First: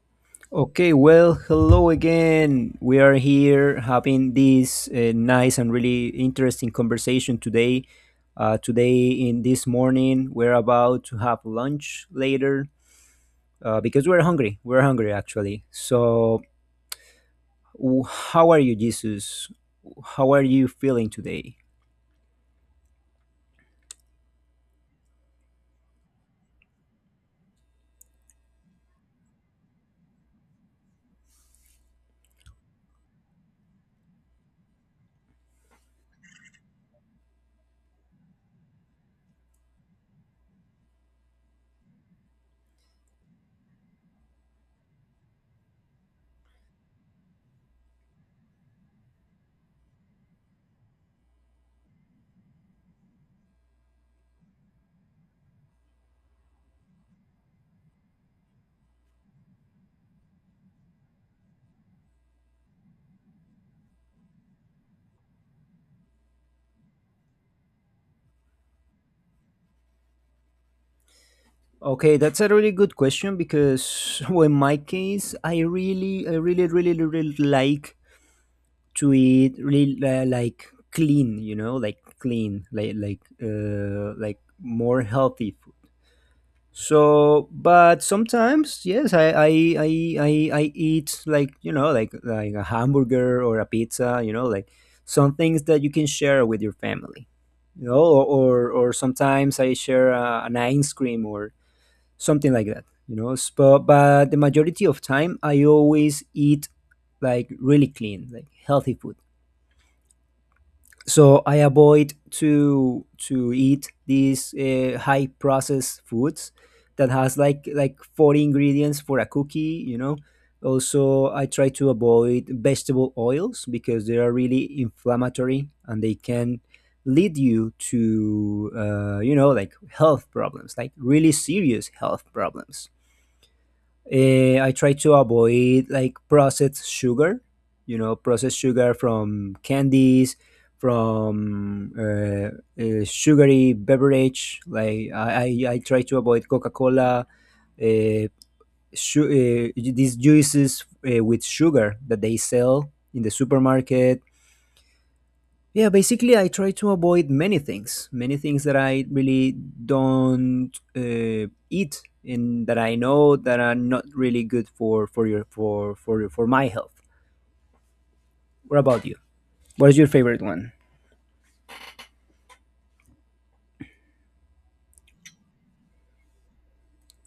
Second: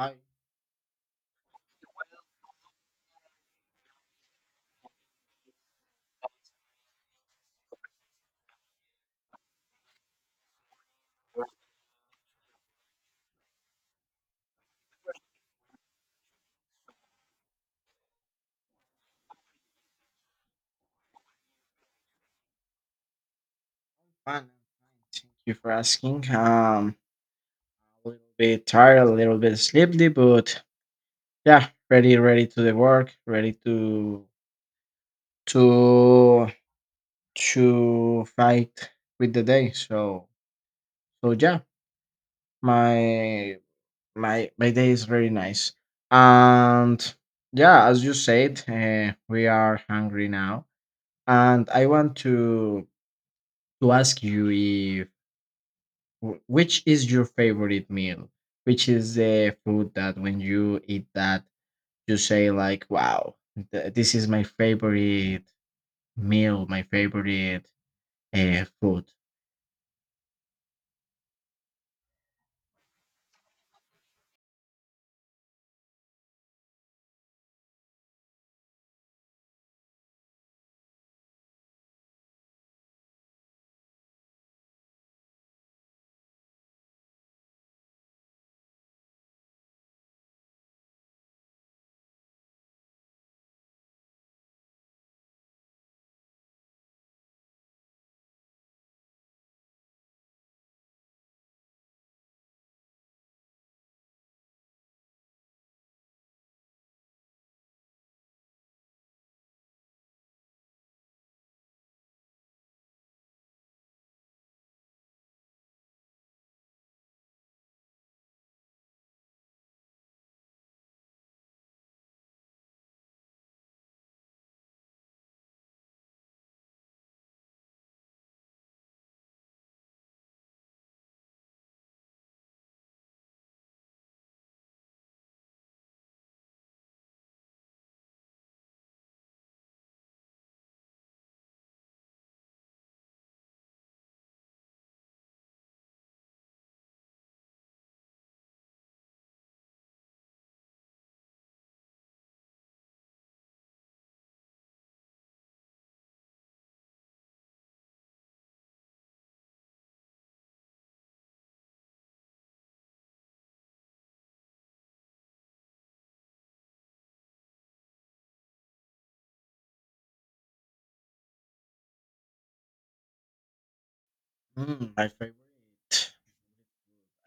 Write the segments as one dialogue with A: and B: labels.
A: Hi,
B: Okay, well, hello again. We are here having this nice and really interesting conversation today. Today, in this morning, we're about to have lunch later because we're hungry. We're hungry, actually. So, how are you, Jesus? How are you feeling today?
A: I'm fine. Thank you for asking. A little bit tired, a little bit sleepy, but yeah, ready to the work, ready to to fight with the day. Yeah, my my day is very nice, and yeah, as you said, we are hungry now, and I want to ask you Which is your favorite meal? Which is the food that when you eat that, you say like, "Wow, this is my favorite meal, my favorite food."
B: Okay, that's a really good question because, well, in my case, I really, I really like to eat really like clean, you know, like clean, like more healthy food. So but sometimes yes, I eat, like, you know, like a hamburger or a pizza, you know, like some things that you can share with your family, you know, or sometimes I share an ice cream or something like that, you know. But the majority of time I always eat like really clean, like healthy food. So I avoid to eat these high processed foods that has like 40 ingredients for a cookie, you know. Also I try to avoid vegetable oils because they are really inflammatory and they can lead you to you know, like health problems, like really serious health problems. I try to avoid like processed sugar, you know, processed sugar from candies, from sugary beverage. Like I try to avoid Coca Cola, uh, these juices with sugar that they sell in the supermarket. Yeah, basically, I try to avoid many things that I really don't eat and that I know that are not really good for my health. What about you? What is your favorite one?
A: Mm, my favorite.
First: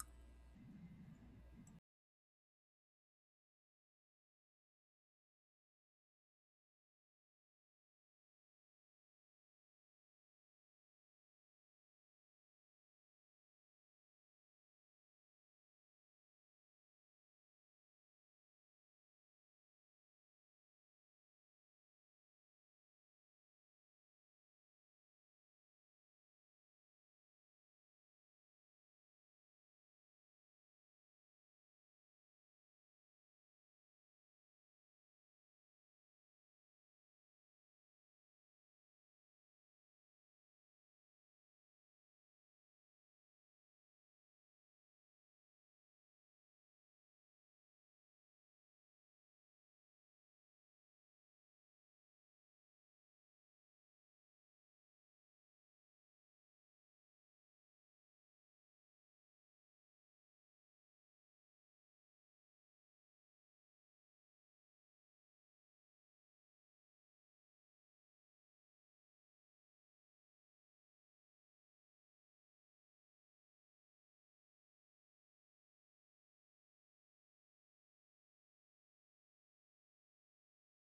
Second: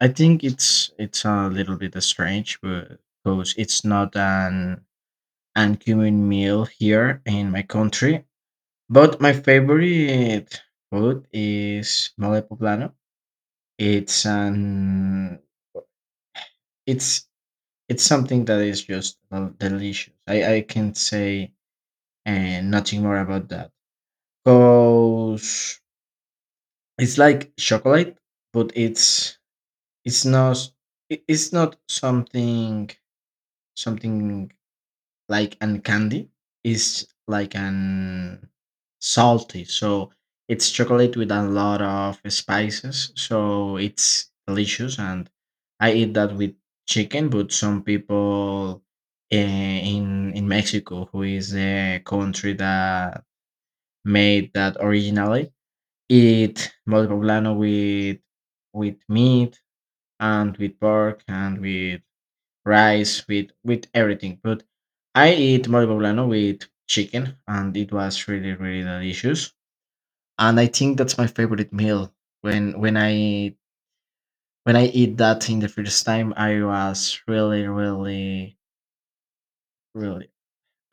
A: I think it's a little bit strange, but because it's not an uncommon meal here in my country. But my favorite food is mole poblano. It's an it's it's something that is just delicious. I can say and nothing more about that. Cause it's like chocolate, but it's not it's not something like and candy, is like an salty. So it's chocolate with a lot of spices, so it's delicious, and I eat that with chicken. But some people, eh, in Mexico, who is the country that made that originally, eat mole poblano with meat and with pork and with rice, with everything. But I eat mole poblano with chicken, and it was really really delicious. And I think that's my favorite meal. When when I when I eat that in the first time, I was really really really.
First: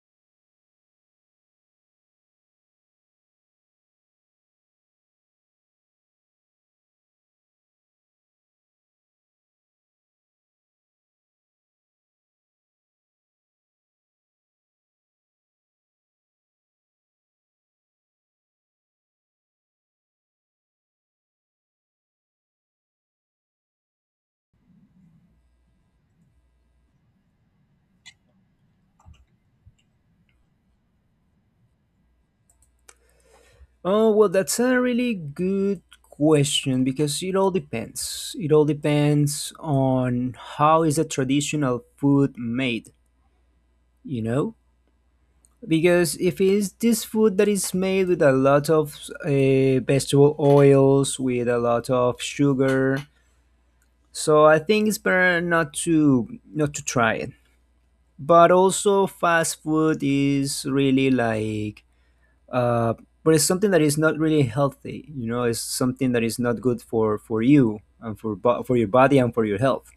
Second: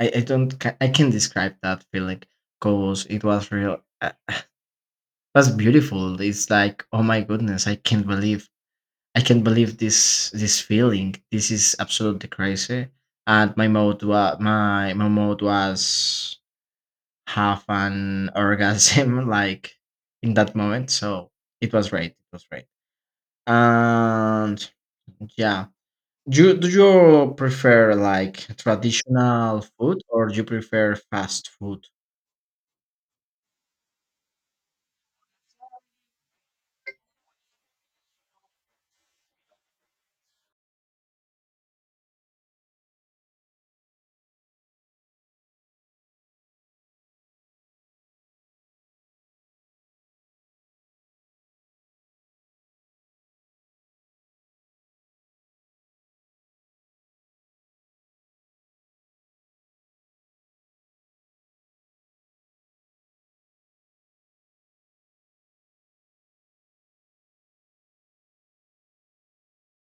A: I don't ca- I can describe that feeling because it was real. It was beautiful. It's like, oh my goodness, I can't believe this feeling. This is absolutely crazy. And my mode was half an orgasm like in that moment. So it was great. It was great. And yeah. Do you prefer like traditional food, or do you prefer fast food?
B: Oh well, that's a really good question because it all depends. It all depends on how is a traditional food made. You know, because if it's this food that is made with a lot of vegetable oils with a lot of sugar, so I think it's better not to try it. But also fast food is really like uh but it's something that is not really healthy, you know, it's something that is not good for your body and for your health.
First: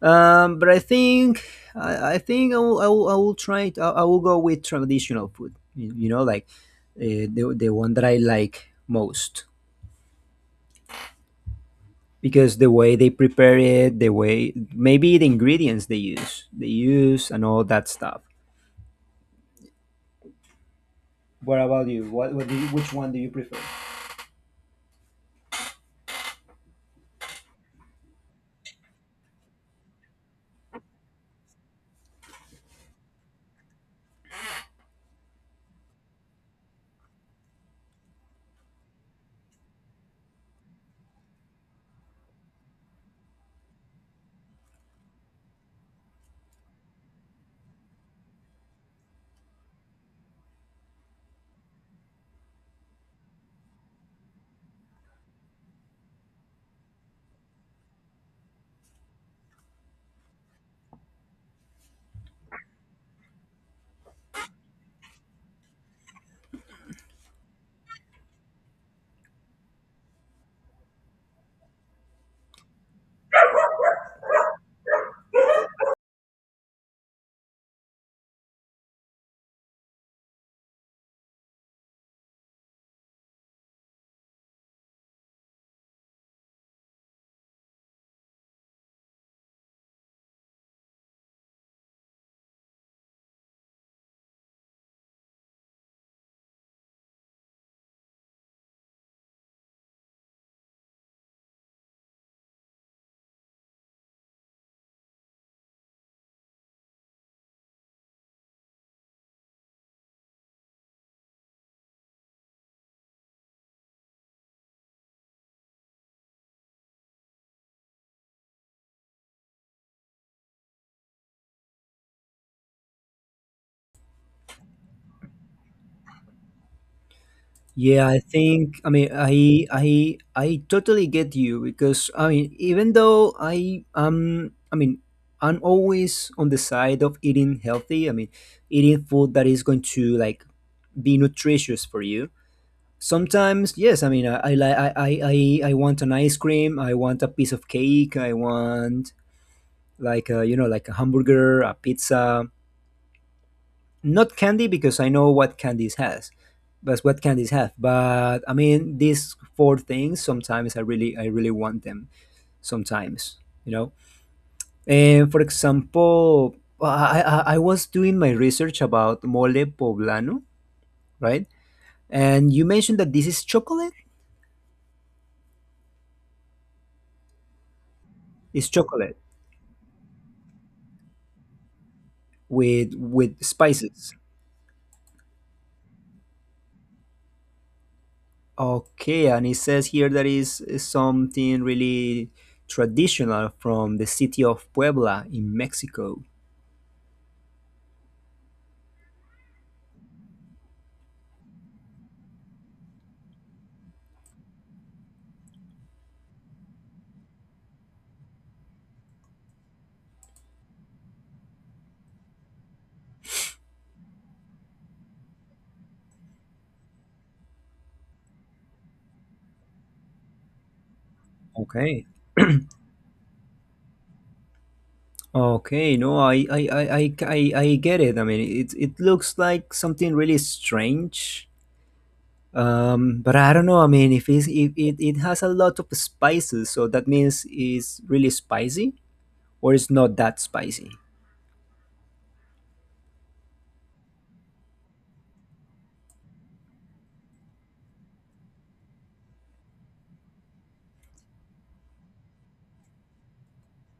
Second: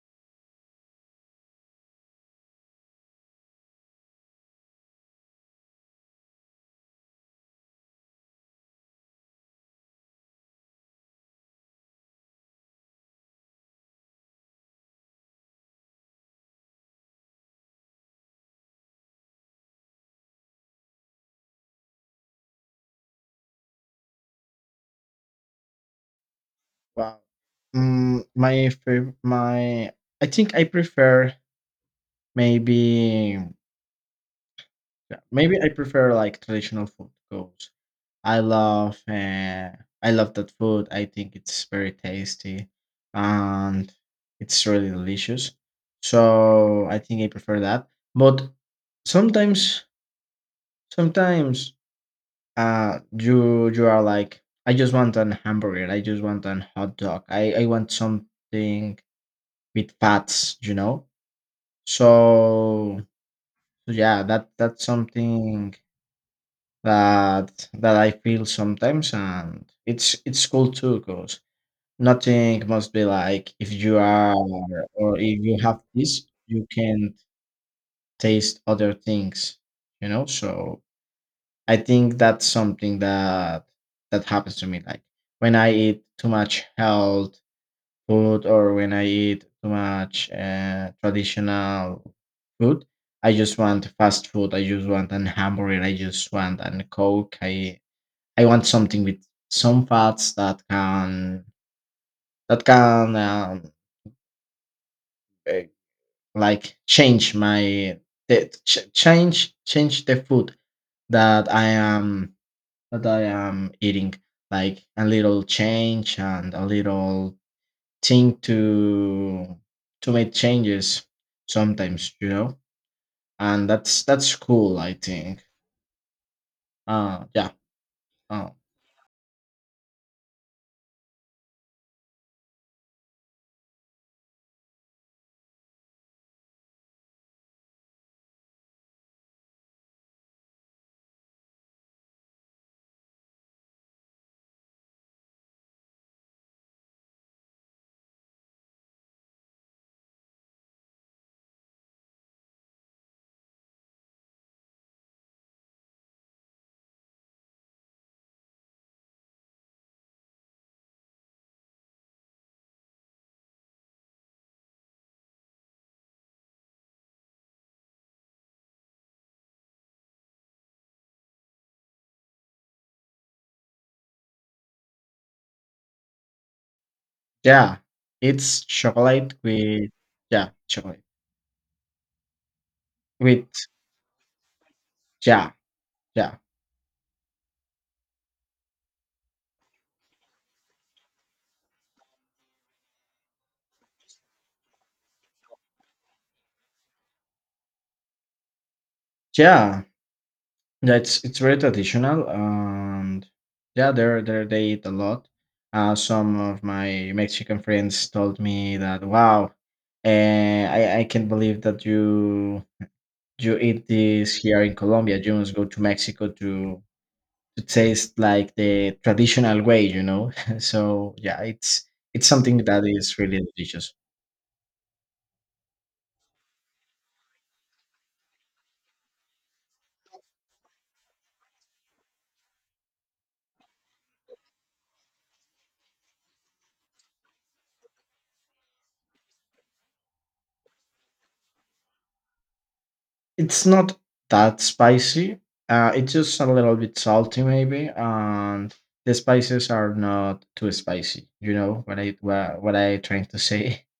B: But I think I will try it. I will go with traditional food. You know, like the one that I like most, because the way they prepare it, the way maybe the ingredients they use, and all that stuff. What about you? Which one do you prefer?
A: Wow. Mm, my fav- my I think I prefer maybe. Yeah, maybe I prefer like traditional food because I love uh, I love that food. I think it's very tasty, and it's really delicious. So I think I prefer that. But sometimes sometimes you you are like, I just want an hamburger. I just want an hot dog. I want something with fats, you know. So yeah, that's something that that I feel sometimes, and it's cool too, because nothing must be like. If you are, or if you have this, you can taste other things, you know. So I think that's something that that happens to me, like when I eat too much health food, or when I eat too much traditional food, I just want fast food. I just want an hamburger. I just want an coke. I want something with some thoughts that can that can um, eh, like change change the food that I am eating. Like a little change and a little thing to make changes sometimes, you know. And that's cool, I think. Yeah.
B: Yeah, I
A: uh,
B: think, I mean, I totally get you because, I mean, even though I'm always on the side of eating healthy. I mean, eating food that is going to like be nutritious for you. Sometimes yes, I mean, I li- I want an ice cream, I want a piece of cake, I want like a, you know, like a hamburger, a pizza, not candy because I know what candies has, but what candies have. But I mean, these four things sometimes I really want them sometimes, you know. And for example, well, I was doing my research about mole poblano, right? And you mentioned that this is chocolate.
A: yeah it's
B: It's chocolate
A: chocolate with, yeah, chocolate
B: with
A: with,
B: spices.
A: yeah. Yeah.
B: Okay, and it says here that is something really traditional from the city of Puebla in Mexico.
A: Yeah. Yeah, it's very traditional, and yeah, they're they eat a lot. Some of my Mexican friends told me that, wow, I can't believe that you eat this here in Colombia. You must go to Mexico to taste like the traditional way, you know. So yeah, it's
B: Okay.
A: it's something that is really delicious.
B: Okay, no, I get it. I mean, it looks like something really strange. But I don't know. I mean, if it's, if it, it has a lot of spices, so that means it's really spicy, or it's not that spicy?
A: It's not that spicy. It's just a little bit salty, maybe, and the spices are not too spicy. You know what what I trying to say?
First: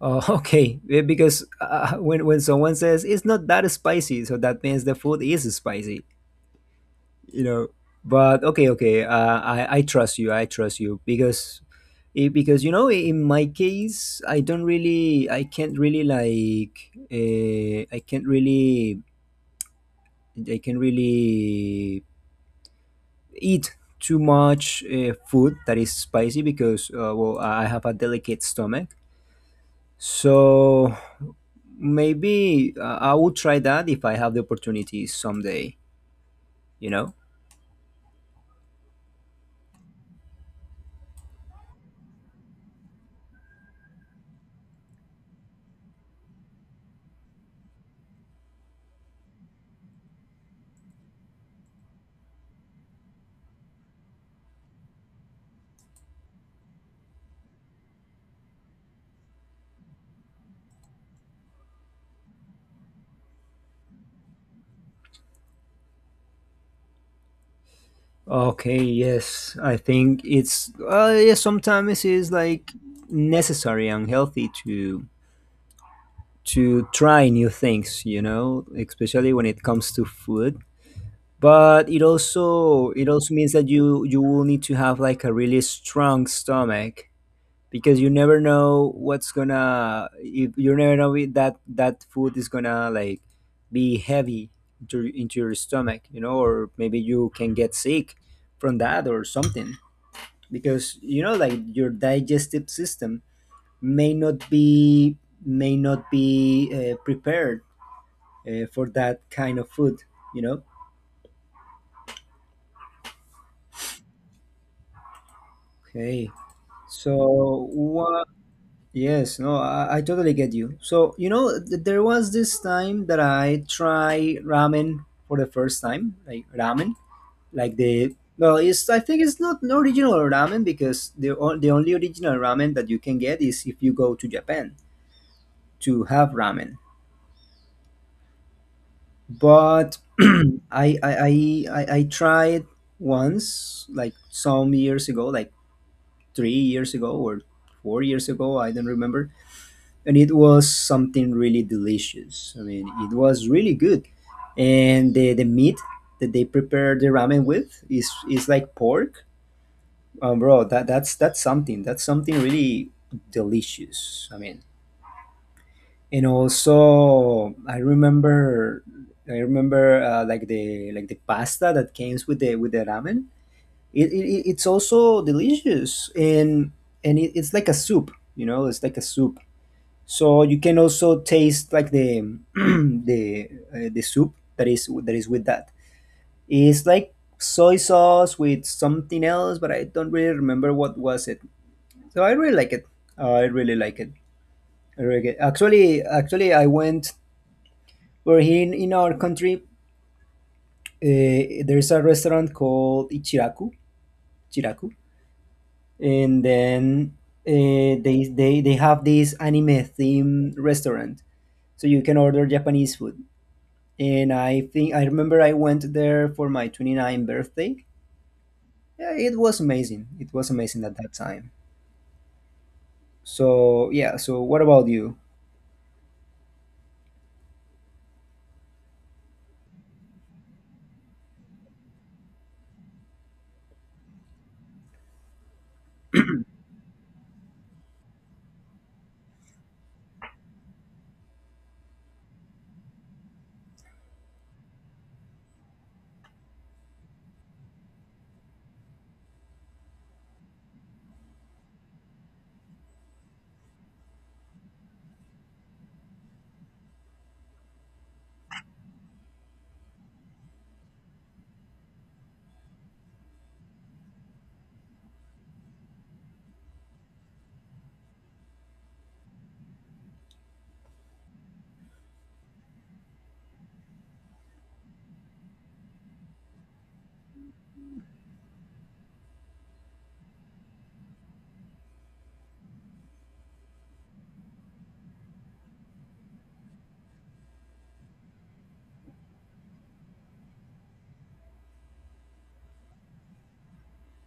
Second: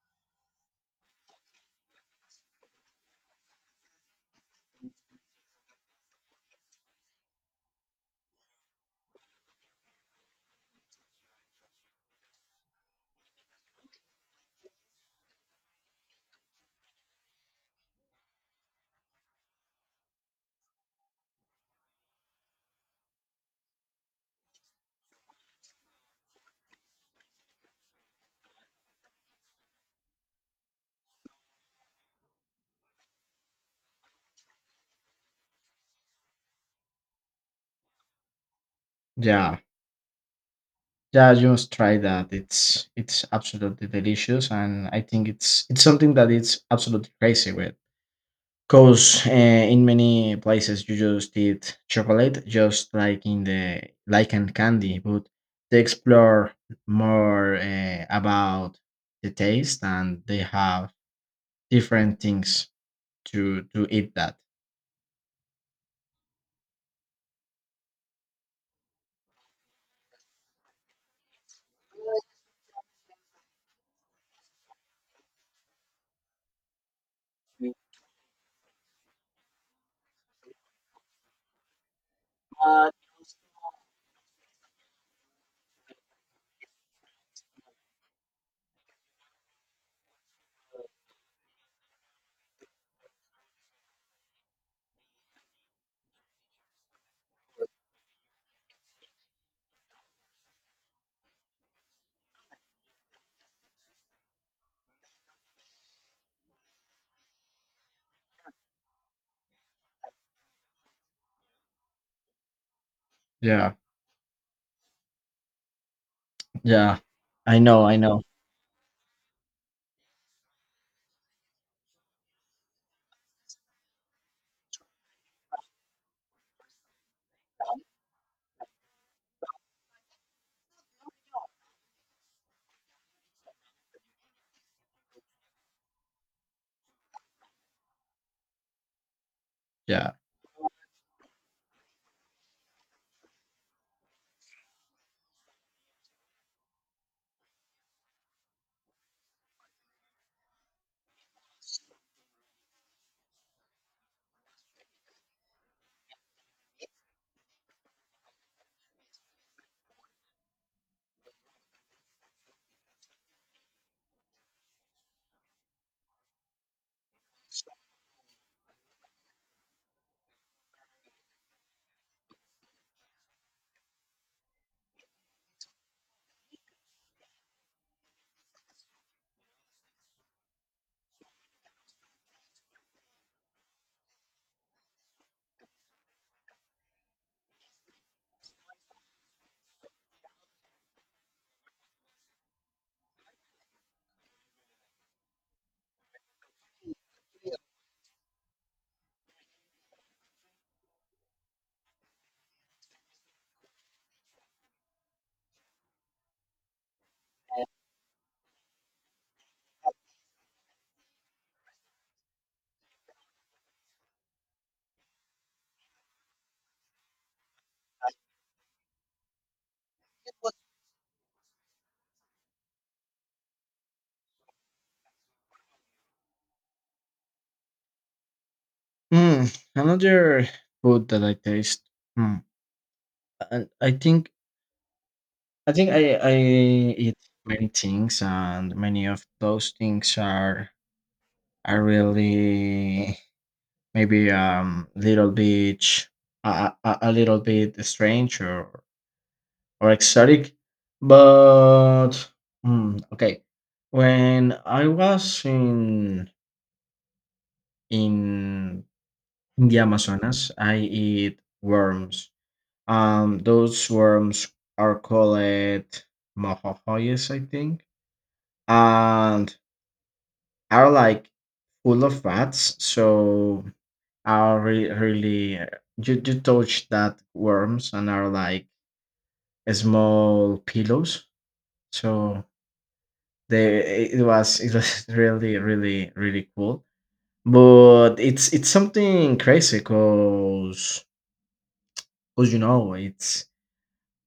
B: Oh, okay, because when someone says it's not that spicy, so that means the food is spicy, you know. But okay, okay, i trust you, I trust you, because because you know in my case I don't really, I can't really like I can't really I can really eat too much food that is spicy because, well, I have a delicate stomach. So maybe I will try that if I have the opportunity someday, you know.
A: Yeah, yeah. You must try that. It's absolutely delicious, and I think it's something that it's absolutely crazy with. 'Cause, in many places you just eat chocolate, just like in the like in candy, but they explore more, about the taste, and they have different things to eat that.
B: Okay, yes, I think it's yeah, sometimes it's like necessary and healthy to try new things, you know, especially when it comes to food. But it also means that you will need to have like a really strong stomach, because you never know what's gonna, you never know that that food is gonna like be heavy into your stomach, you know, or maybe you can get sick from that or something, because you know, like your digestive system may not be may not be prepared for that kind of food, you know.
A: Yeah,
B: Okay,
A: yeah. I
B: so
A: know, I know.
B: what. Yes, no, I totally get you. So you know, there was this time that I tried ramen for the first time. Like ramen, like the, well, it's, I think it's not an original ramen, because the, the only original ramen that you can get is if you go to japan to have ramen. But
A: Yeah.
B: I tried once, like some years ago, like 3 years ago or 4 years ago, I don't remember, and it was something really delicious. I mean, it was really good, and the meat that they prepare the ramen with is like pork. Bro, that's something. That's something really delicious. I mean, and also I remember like the, like the pasta that comes with the, with the ramen, it's also delicious. And it's like a soup, you know, it's like a soup. So you can also taste like the the the soup that is, that is with that. It's like soy sauce with something else, but I don't really remember what was it. So I really like it, I really like it, I really like it. Actually, I went. Where, here in our country, there's a restaurant called Ichiraku, Chiraku, and then they have this anime theme restaurant, so you can order Japanese food. And I think I remember I went there for my 29th birthday. Yeah, it was amazing. It was amazing at that time. So yeah. So what about you?
A: Mm, another food that I taste, mm, and I think I eat many things, and many of those things are really. Maybe little bit sh- a little bit strange or exotic. But hmm, okay, when I was in in the Amazonas, I eat worms. Those worms are called mojojoyes, I think, and are like full of fats. So are really, really you you touch that worms and are like small pillows. So they it was really really really cool. But it's something crazy, because you know it's,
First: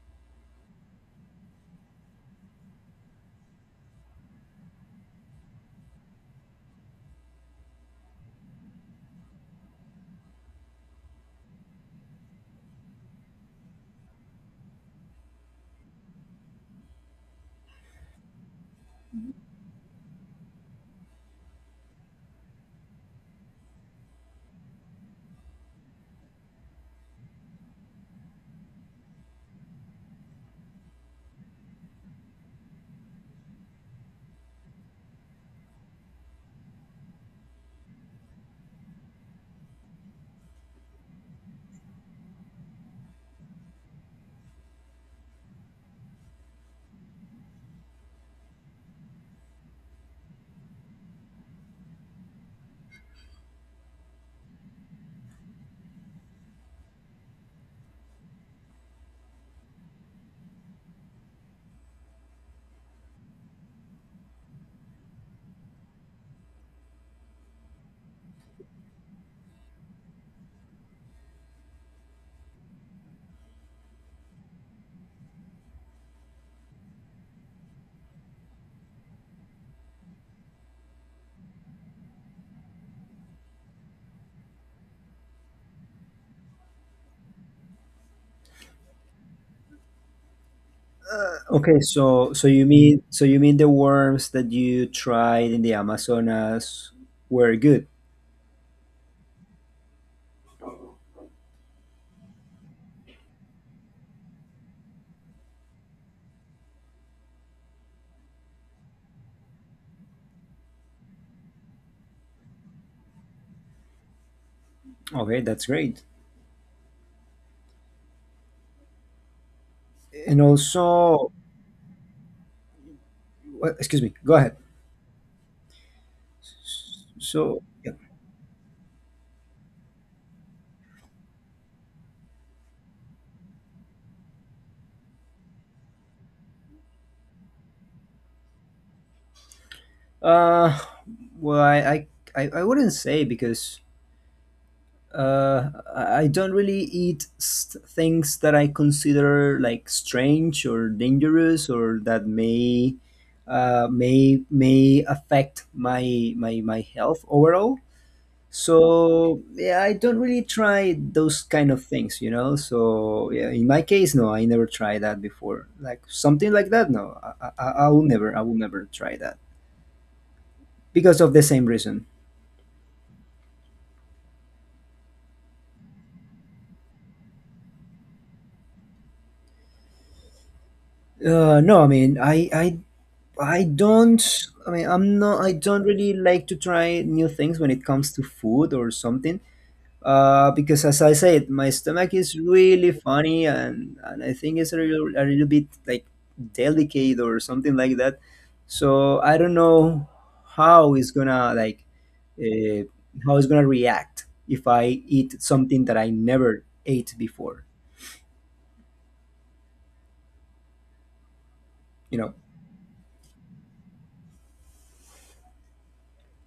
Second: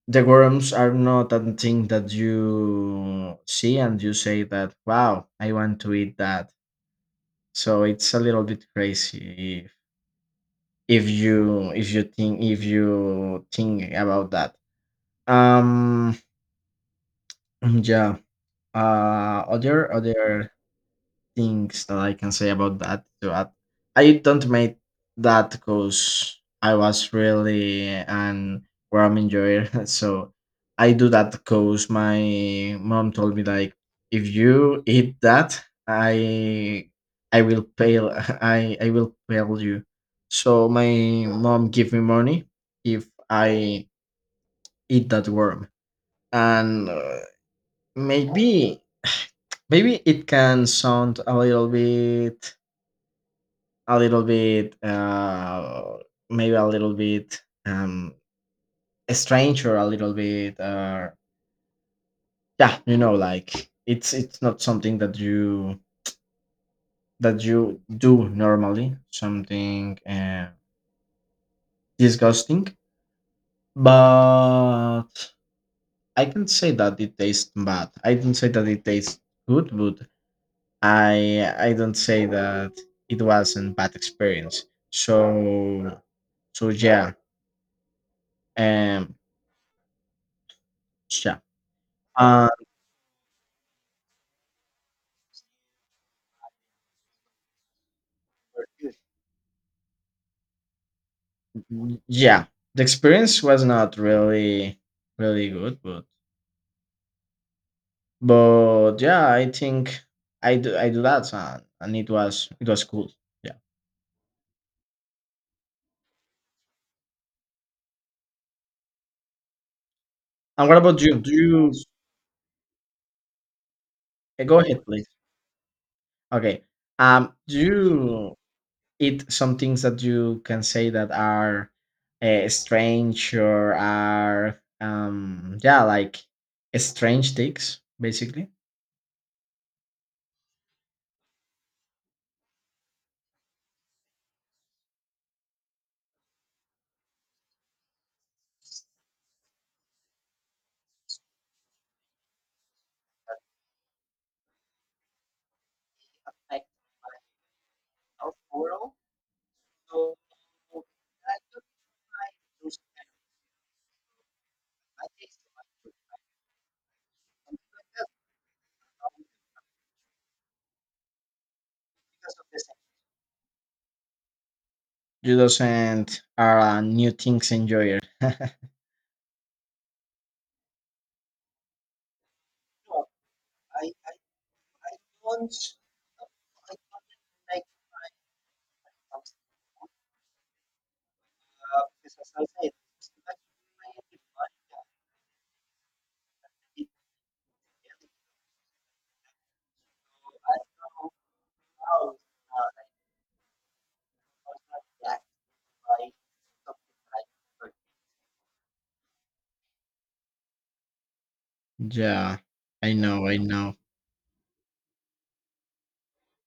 A: the worms are not that thing that you see and you say that, wow, I want to eat that. So it's a little bit crazy if you think, about that. Um, yeah. Other things that I can say about that to add, I don't make that because I was really an ram enjoyer. So I do that because my mom told me like, if you eat that, I I will pay. I will pay you. So my mom give me money if I eat that worm and. Maybe Maybe it can sound a little bit, a little bit, uh, maybe a little bit, strange, or a little bit, yeah, you know, like it's not something that you do normally, something disgusting. But I can say that it tastes bad. I didn't say that it tastes good, but I don't say that it was not bad experience. So yeah, um, yeah,
B: Okay, so so
A: uh,
B: you mean, so you mean the worms that you tried in the Amazonas were good?
A: yeah. The experience was not really, really good, but yeah, I think I do that, and it was cool. Yeah.
B: Okay, that's great. And
A: And what about you? Do
B: also,
A: you
B: well, excuse me, go ahead.
A: go ahead, please? Okay. Do
B: So yeah.
A: you eat some things that you can say that are strange, or are yeah, like strange things, basically?
B: uh well, I wouldn't say, because uh I don't really eat things that I consider like strange or dangerous or that may may affect my health overall. So yeah, I don't really try those kind of things, you know. So yeah, in my case, no, I never tried that before. Like something like that, no, I will never, I will never try that because of the same reason.
A: You and are a new things enjoyer.
B: No, I mean, I don't. I mean, I'm not. I don't really like to try new things when it comes to food or something. Because as I said, my stomach is really funny, and I think it's a little bit like delicate or something like that. So I don't know how it's gonna like uh, how it's gonna react if I eat something that I never ate before. You know.
A: Yeah, I know, I know.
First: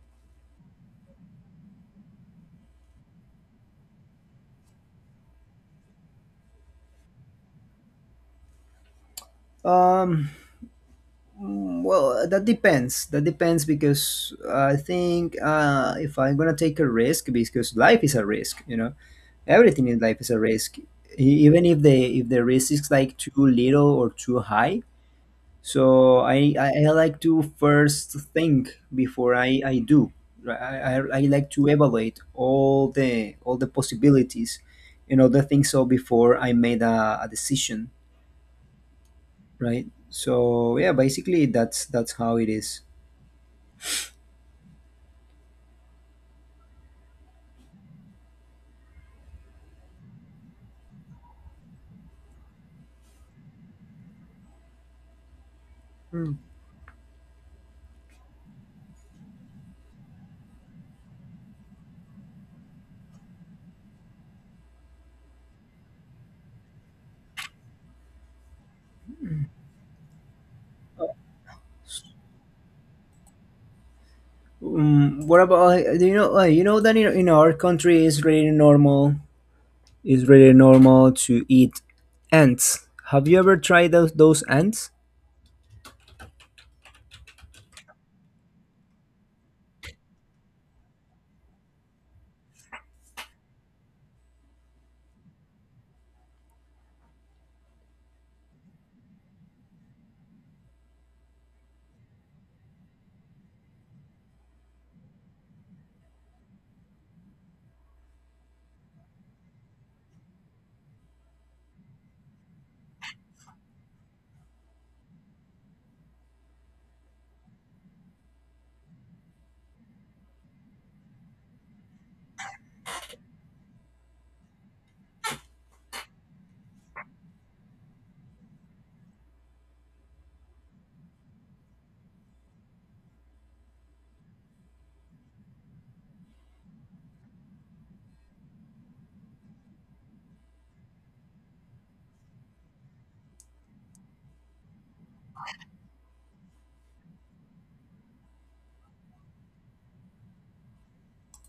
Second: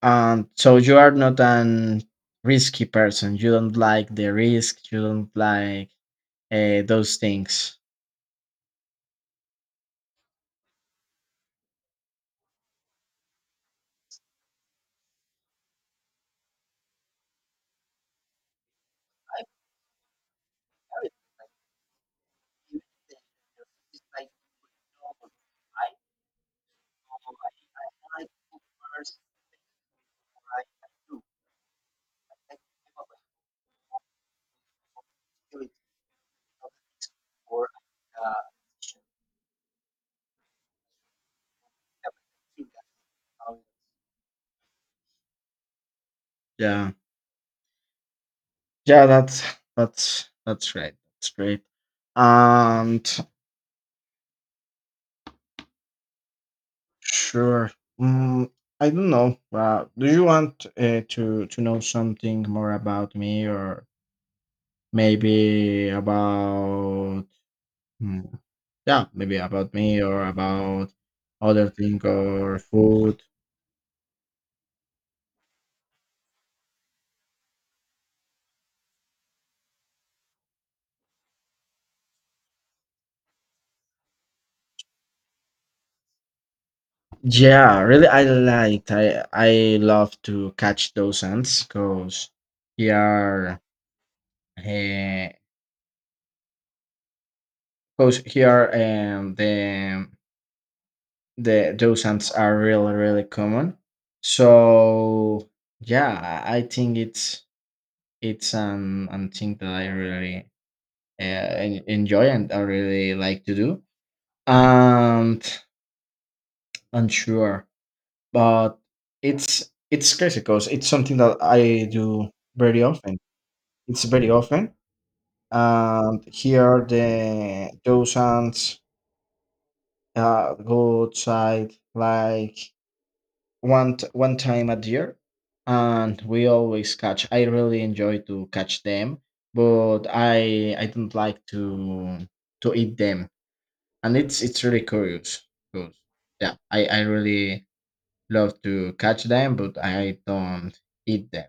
A: So you are not an risky person. You don't like the risk. You don't like those things.
B: Um. Mm, well, that depends. That depends because I think if I'm gonna take a risk, because life is a risk, you know, everything in life is a risk, even if the risk is like too little or too high. So I like to first think before I do. Right, I I like to evaluate all the possibilities and other things, so before I made a decision. Right, so yeah, basically that's how it is.
A: Yeah, yeah. That's that's right. That's great. And sure. Mm, I don't know. Do you want to know something more about me, or maybe about? hmm, Yeah, maybe about me or about other thing or food.
B: Um, what about, do you know, you know that in our country is really normal. It's really normal to eat ants. Have you ever tried those ants?
A: Yeah, really, I liked. I love to catch those ants because here, because here, um, the the those ants are really really common. So yeah, I think it's an thing that I really enjoy and I really like to do. And I'm sure. But it's crazy because it's something that I do very often. It's very often, and here are the those ants go outside like one time a year, and we always catch. I really enjoy to catch them, but I don't like to eat them, and it's really curious because yeah, I really love to catch them, but I don't eat them.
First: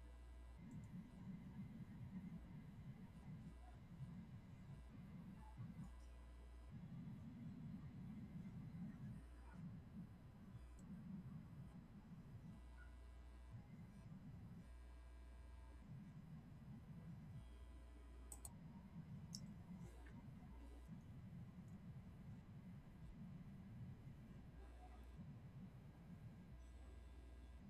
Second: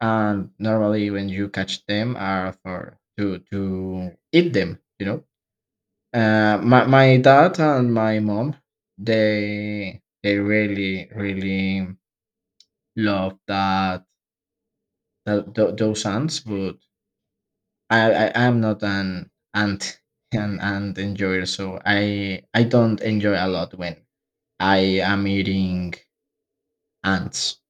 A: And normally when you catch them are for to eat them, you know. My dad and my mom, they really really love that, that those ants, but I am not an ant an ant enjoyer, so I don't enjoy a lot when I am eating ants.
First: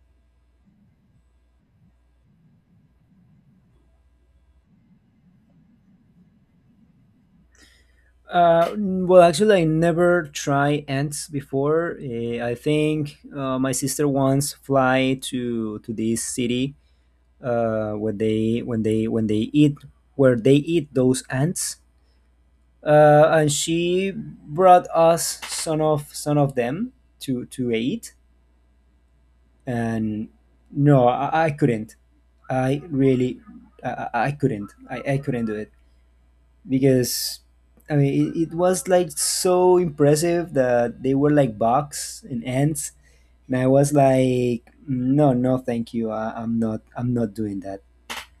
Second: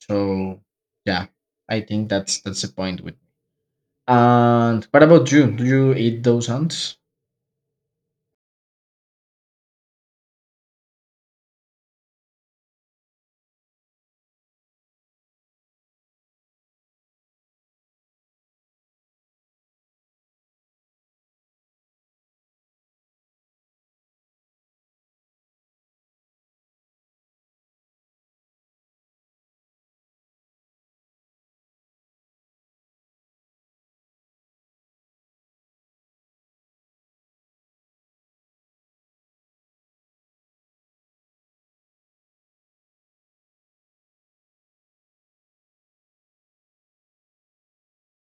A: So yeah, I think that's the point with. And what about you? Do you eat those ants?
B: Well, actually, I never try ants before. I think my sister once fly to this city when they when they when they eat where they eat those ants. And she brought us some of them to eat. And no, I couldn't. i really I couldn't, I couldn't do it, because it was like so impressive that they were like bugs and ants. And I was like, no, no, thank you. I'm not, I'm not doing that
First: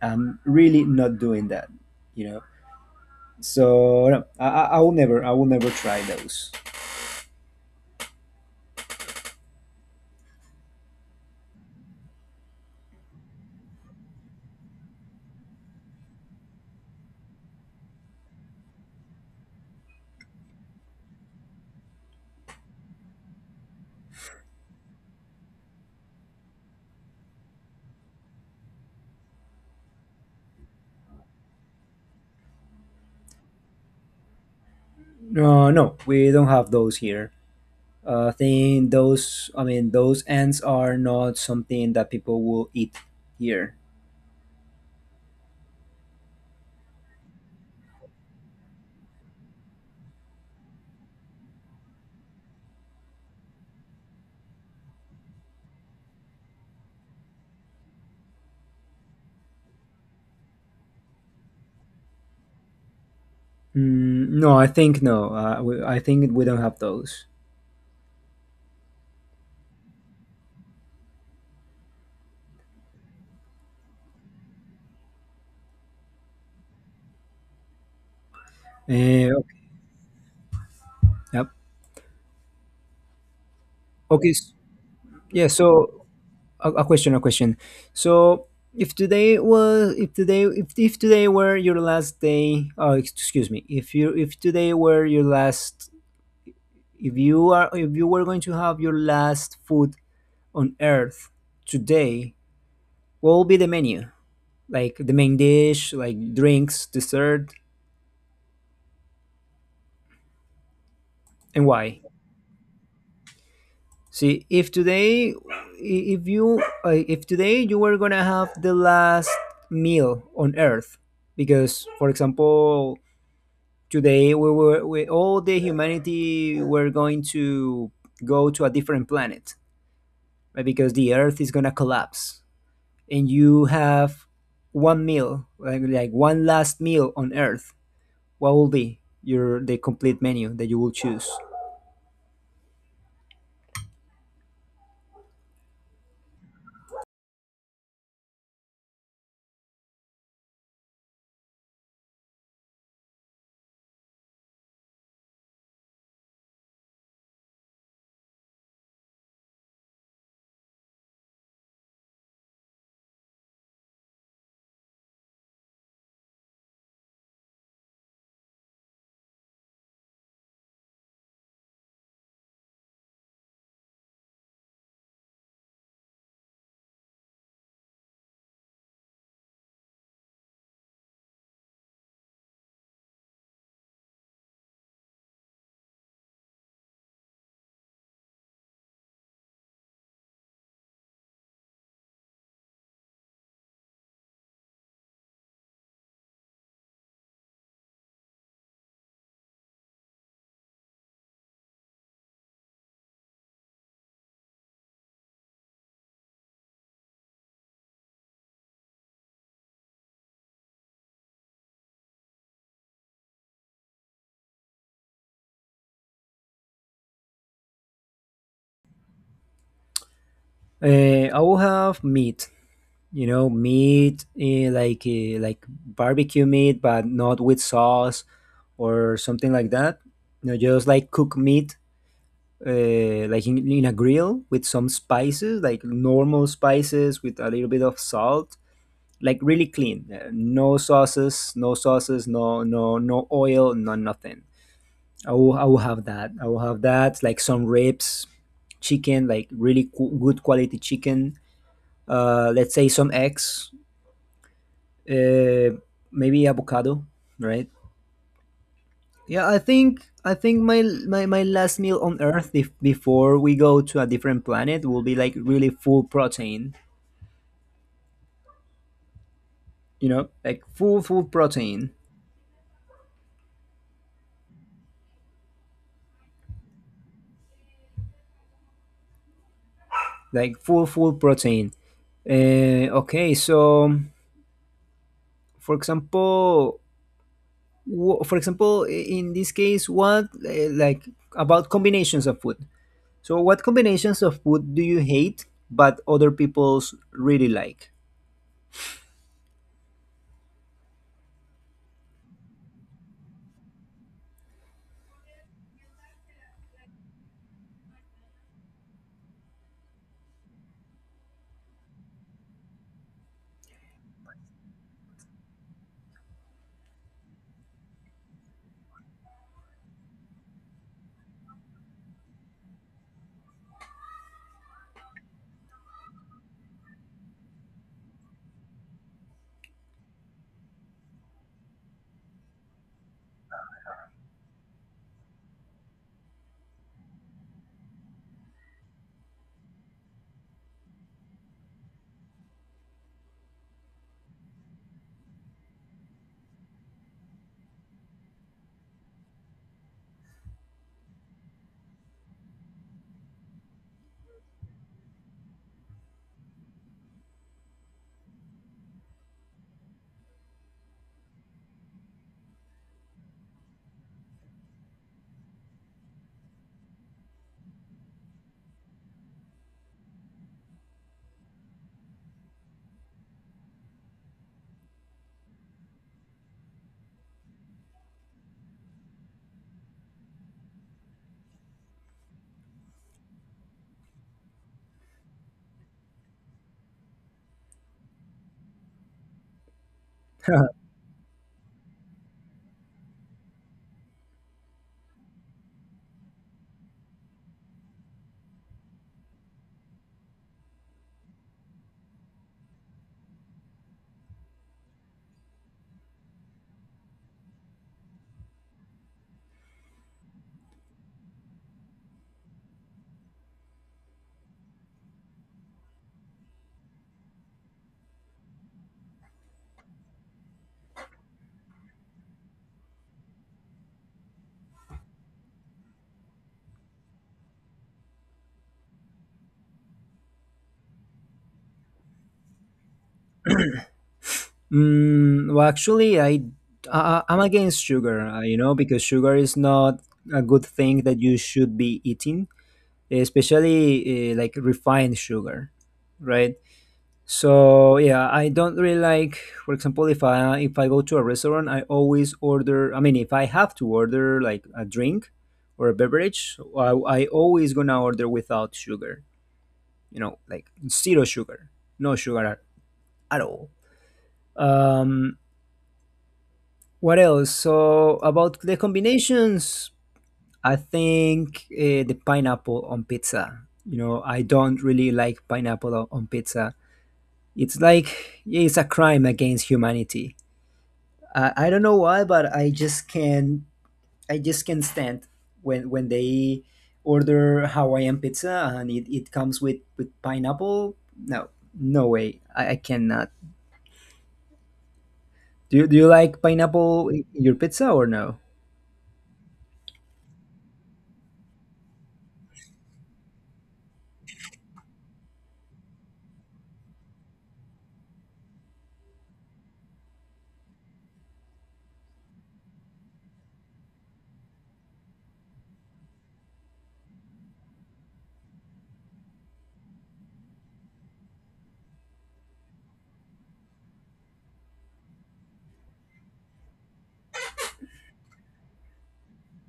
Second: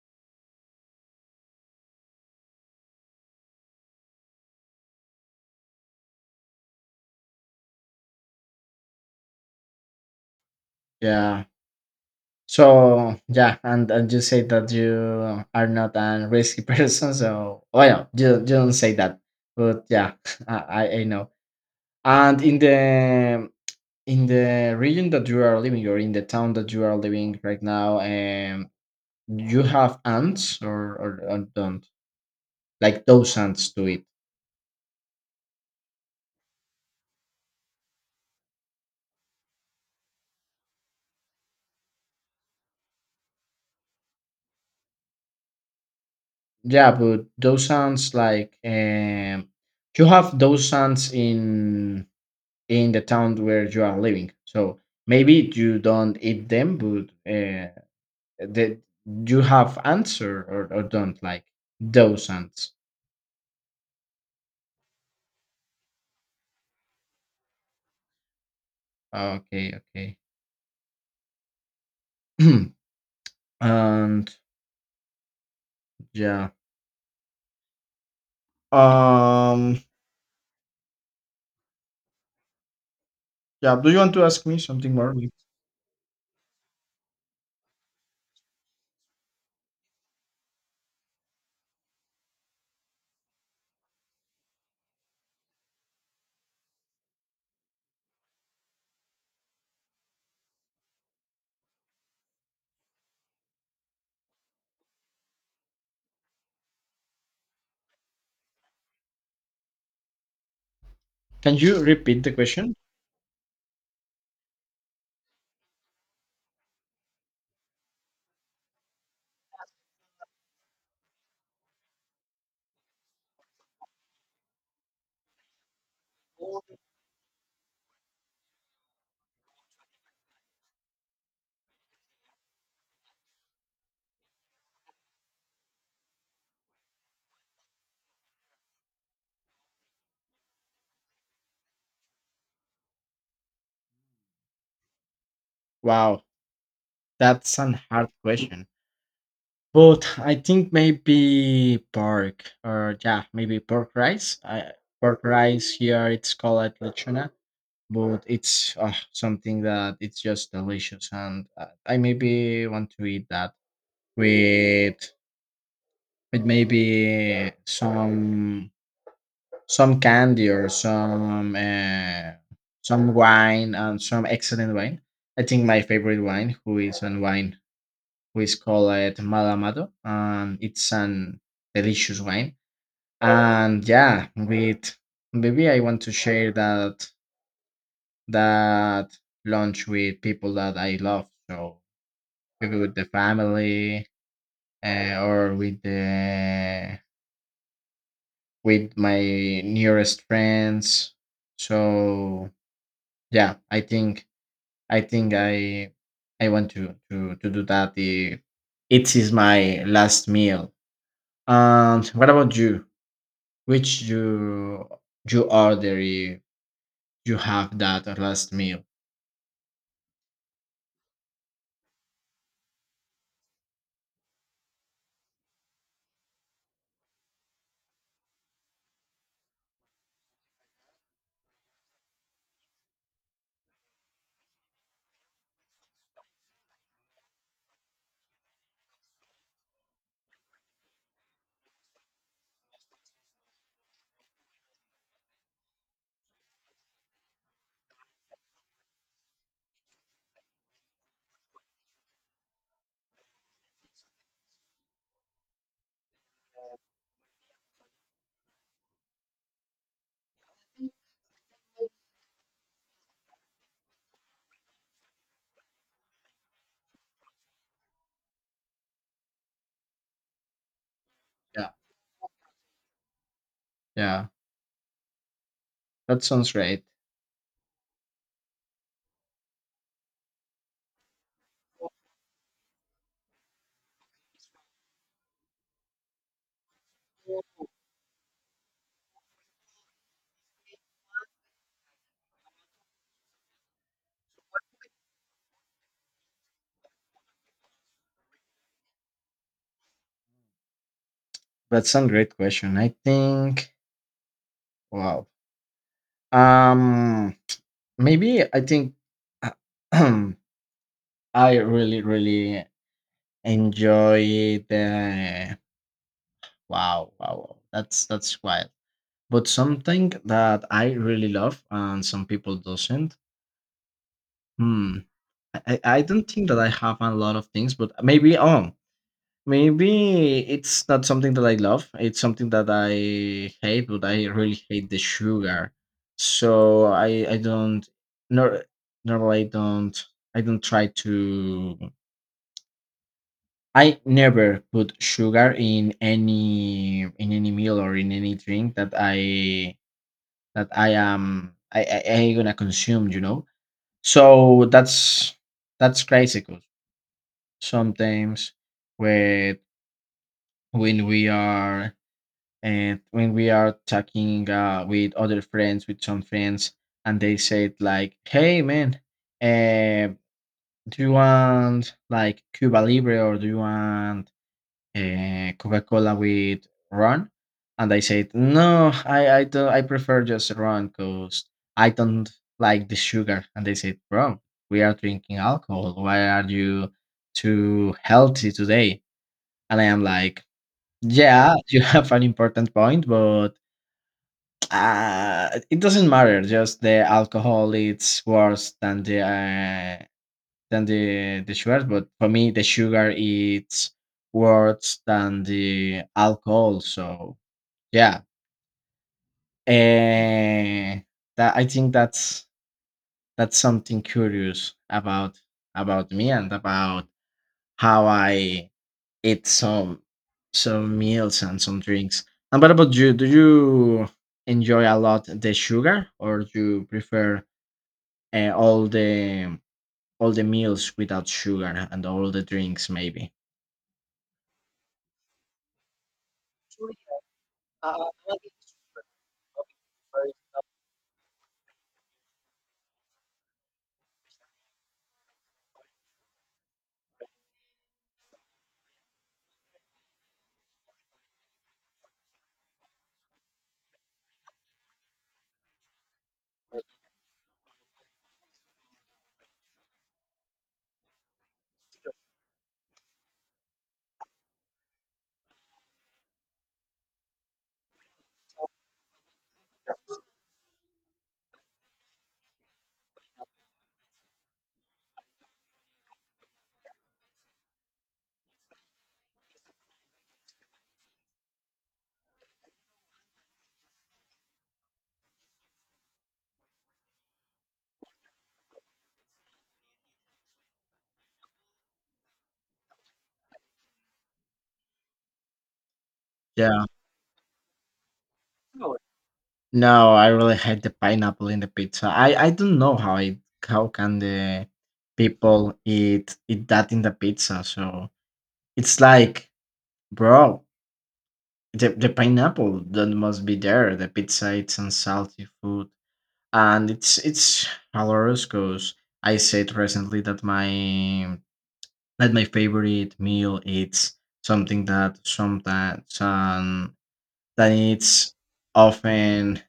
B: i'm really not doing that you know so no, I will never, I will never try those.
A: Yeah. So yeah, and you say that you are not a risky person. So oh yeah, you don't say that, but yeah, I I know. And in the region that you are living, or in the town that you are living right now, you have ants or don't like those ants to eat?
B: No, no, we don't have those here. Think those, those ants are not something that people will eat here.
A: Yeah, but those ants like you have those ants in the town where you are living. So maybe you don't eat them, but that you have answer or don't like those ants.
B: Mm, no, I think no. I think we don't have those.
A: Okay, okay. And yeah.
B: Eh, okay.
A: Um.
B: Yep.
A: Yeah. Do you want to
B: Okay,
A: ask me something more?
B: yeah, so a question, so if today was, if today were your last day, oh, excuse me, if you, if today were your last, if you are, if you were going to have your last food on Earth today, what will be the menu? Like the main dish, like drinks, dessert,
A: Can
B: and
A: you
B: why?
A: repeat the question?
B: See, if today, if you, if today you were gonna have the last meal on Earth, because, for example, today we were, we, all the humanity were going to go to a different planet, right? Because the Earth is gonna collapse, and you have one meal, like one last meal on Earth. What will be your, the complete menu that you will choose?
A: Wow, that's an hard question. But I think maybe pork, or yeah, maybe pork rice. Pork rice here it's called lechona, but it's something that it's just delicious, and I maybe want to eat that with with maybe some candy, or some wine and some excellent wine. I think my favorite wine, who is an wine who is called it Malamado, and it's an delicious wine. And yeah, with maybe I want to share that that lunch with people that I love. So maybe with the family or with the with my nearest friends. So yeah, I think I think I want to do that, if it is my last meal. And what about you? Which you order if you have that last meal?
B: I will have meat. You know, meat like barbecue meat, but not with sauce or something like that. You know, just like cook meat, like in a grill with some spices, like normal spices with a little bit of salt, like really clean. No sauces, no sauces, no, no, no oil, no nothing. I will have that. I will have that. Like some ribs, chicken, like really good quality chicken, let's say some eggs, uh, maybe avocado, right? Yeah, I think my, my last meal on Earth, if, before we go to a different planet, will be like really full protein. You know, like full
A: Yeah,
B: protein,
A: yeah, that sounds great.
B: like full protein. Okay, so for example, for example, in this case, what, like about combinations of food? So, what combinations of food do you hate but other people's really like?
A: That's a great question. I think wow. Um Maybe I think I really enjoy the wow wow wow. That's wild. But something that I really love and some people doesn't. Hmm. I don't think that I have a lot of things, but maybe oh, maybe it's not something that I love, it's something that I hate, but I really hate the sugar. So I don't, nor normally I don't, I don't try to, I never put sugar in any meal or in any drink that I, that I am I I, I gonna consume, you know. So that's crazy, 'cause sometimes with when we are, and when we are talking with other friends, with some friends, and they said like, "Hey man, uh, do you want like cuba libre or do you want coca-cola with rum?" And I said, "No, I don't, I prefer just rum because I don't like the sugar." And they said, "Bro, we are drinking alcohol, why are you too healthy today?" And I am like, yeah, you have an important point, but it doesn't matter. Just the alcohol, it's worse than the than the sugar. But for me, the sugar it's worse than the alcohol. So yeah, uh, that I think that's something curious about me and about how I eat some meals and some drinks. And what about you? Do you enjoy a lot the sugar, or you prefer all the, all the meals without sugar and all the drinks maybe?
B: Mm, well, actually, I I'm against
A: Uh,
B: sugar. You know, because sugar is not a good thing that you should be eating, especially like refined sugar, right? So yeah, I don't really like. For example, if I go to a restaurant, I always order. I mean, if I have to order like a drink or a beverage, I always gonna order without sugar, you know, like zero sugar, no sugar at all. Um, what else? So about the combinations, I think the pineapple on pizza. You know, I don't really like pineapple on pizza. It's like, yeah, it's a crime against humanity. I don't know why, but I just can, I just can't stand when they order Hawaiian pizza and it comes with pineapple. No, no way. I cannot. Do you like
A: yeah,
B: pineapple in your pizza or no?
A: no, I really hate the pineapple in the pizza. I don't know how it, how can the people eat that in the pizza. So it's like, bro, the pineapple that must be there, the pizza it's unsalty food. And it's hilarious because I said recently that my, like my favorite meal, it's something that sometimes that it's often,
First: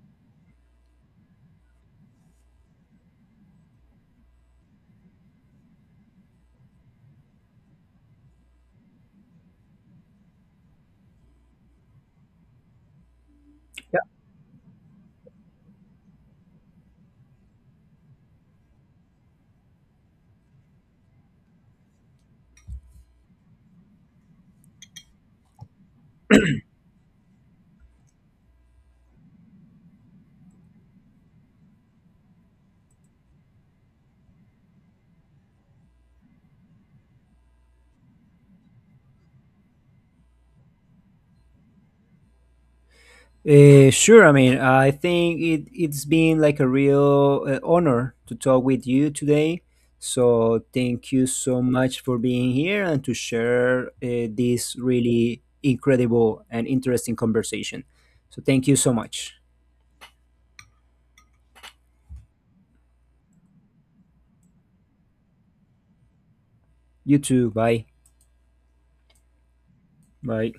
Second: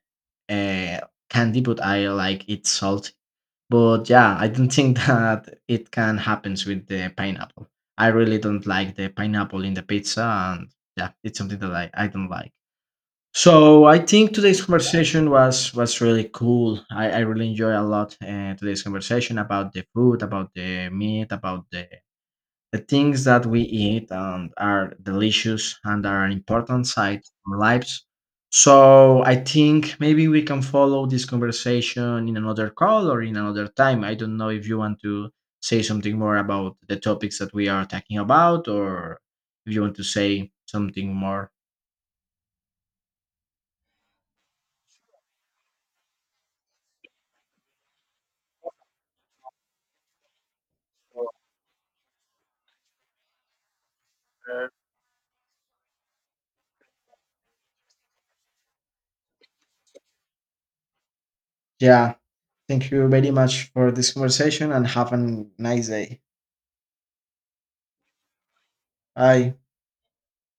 A: uh, candy, but I like it salty. But yeah, I don't think that it can happens with the pineapple. I really don't like the pineapple in the pizza, and yeah, it's something that I don't like. So I think today's conversation was really cool. I really enjoy a lot today's conversation about the food, about the meat, about the things that we eat and are delicious and are an important side of our lives. So I think maybe we can follow this conversation in another call or in another time. I don't know if you want to say something more about the topics that we are talking about, or if you want to say something more.
B: Yeah. Sure. I mean, I think it's been like a real honor to talk with you today. So thank you so much for being here and to share this really incredible and interesting conversation. So thank you so much.
A: Yeah. Thank you very much for this conversation, and have a nice day.
B: You too. Bye.
A: Bye.
B: Bye.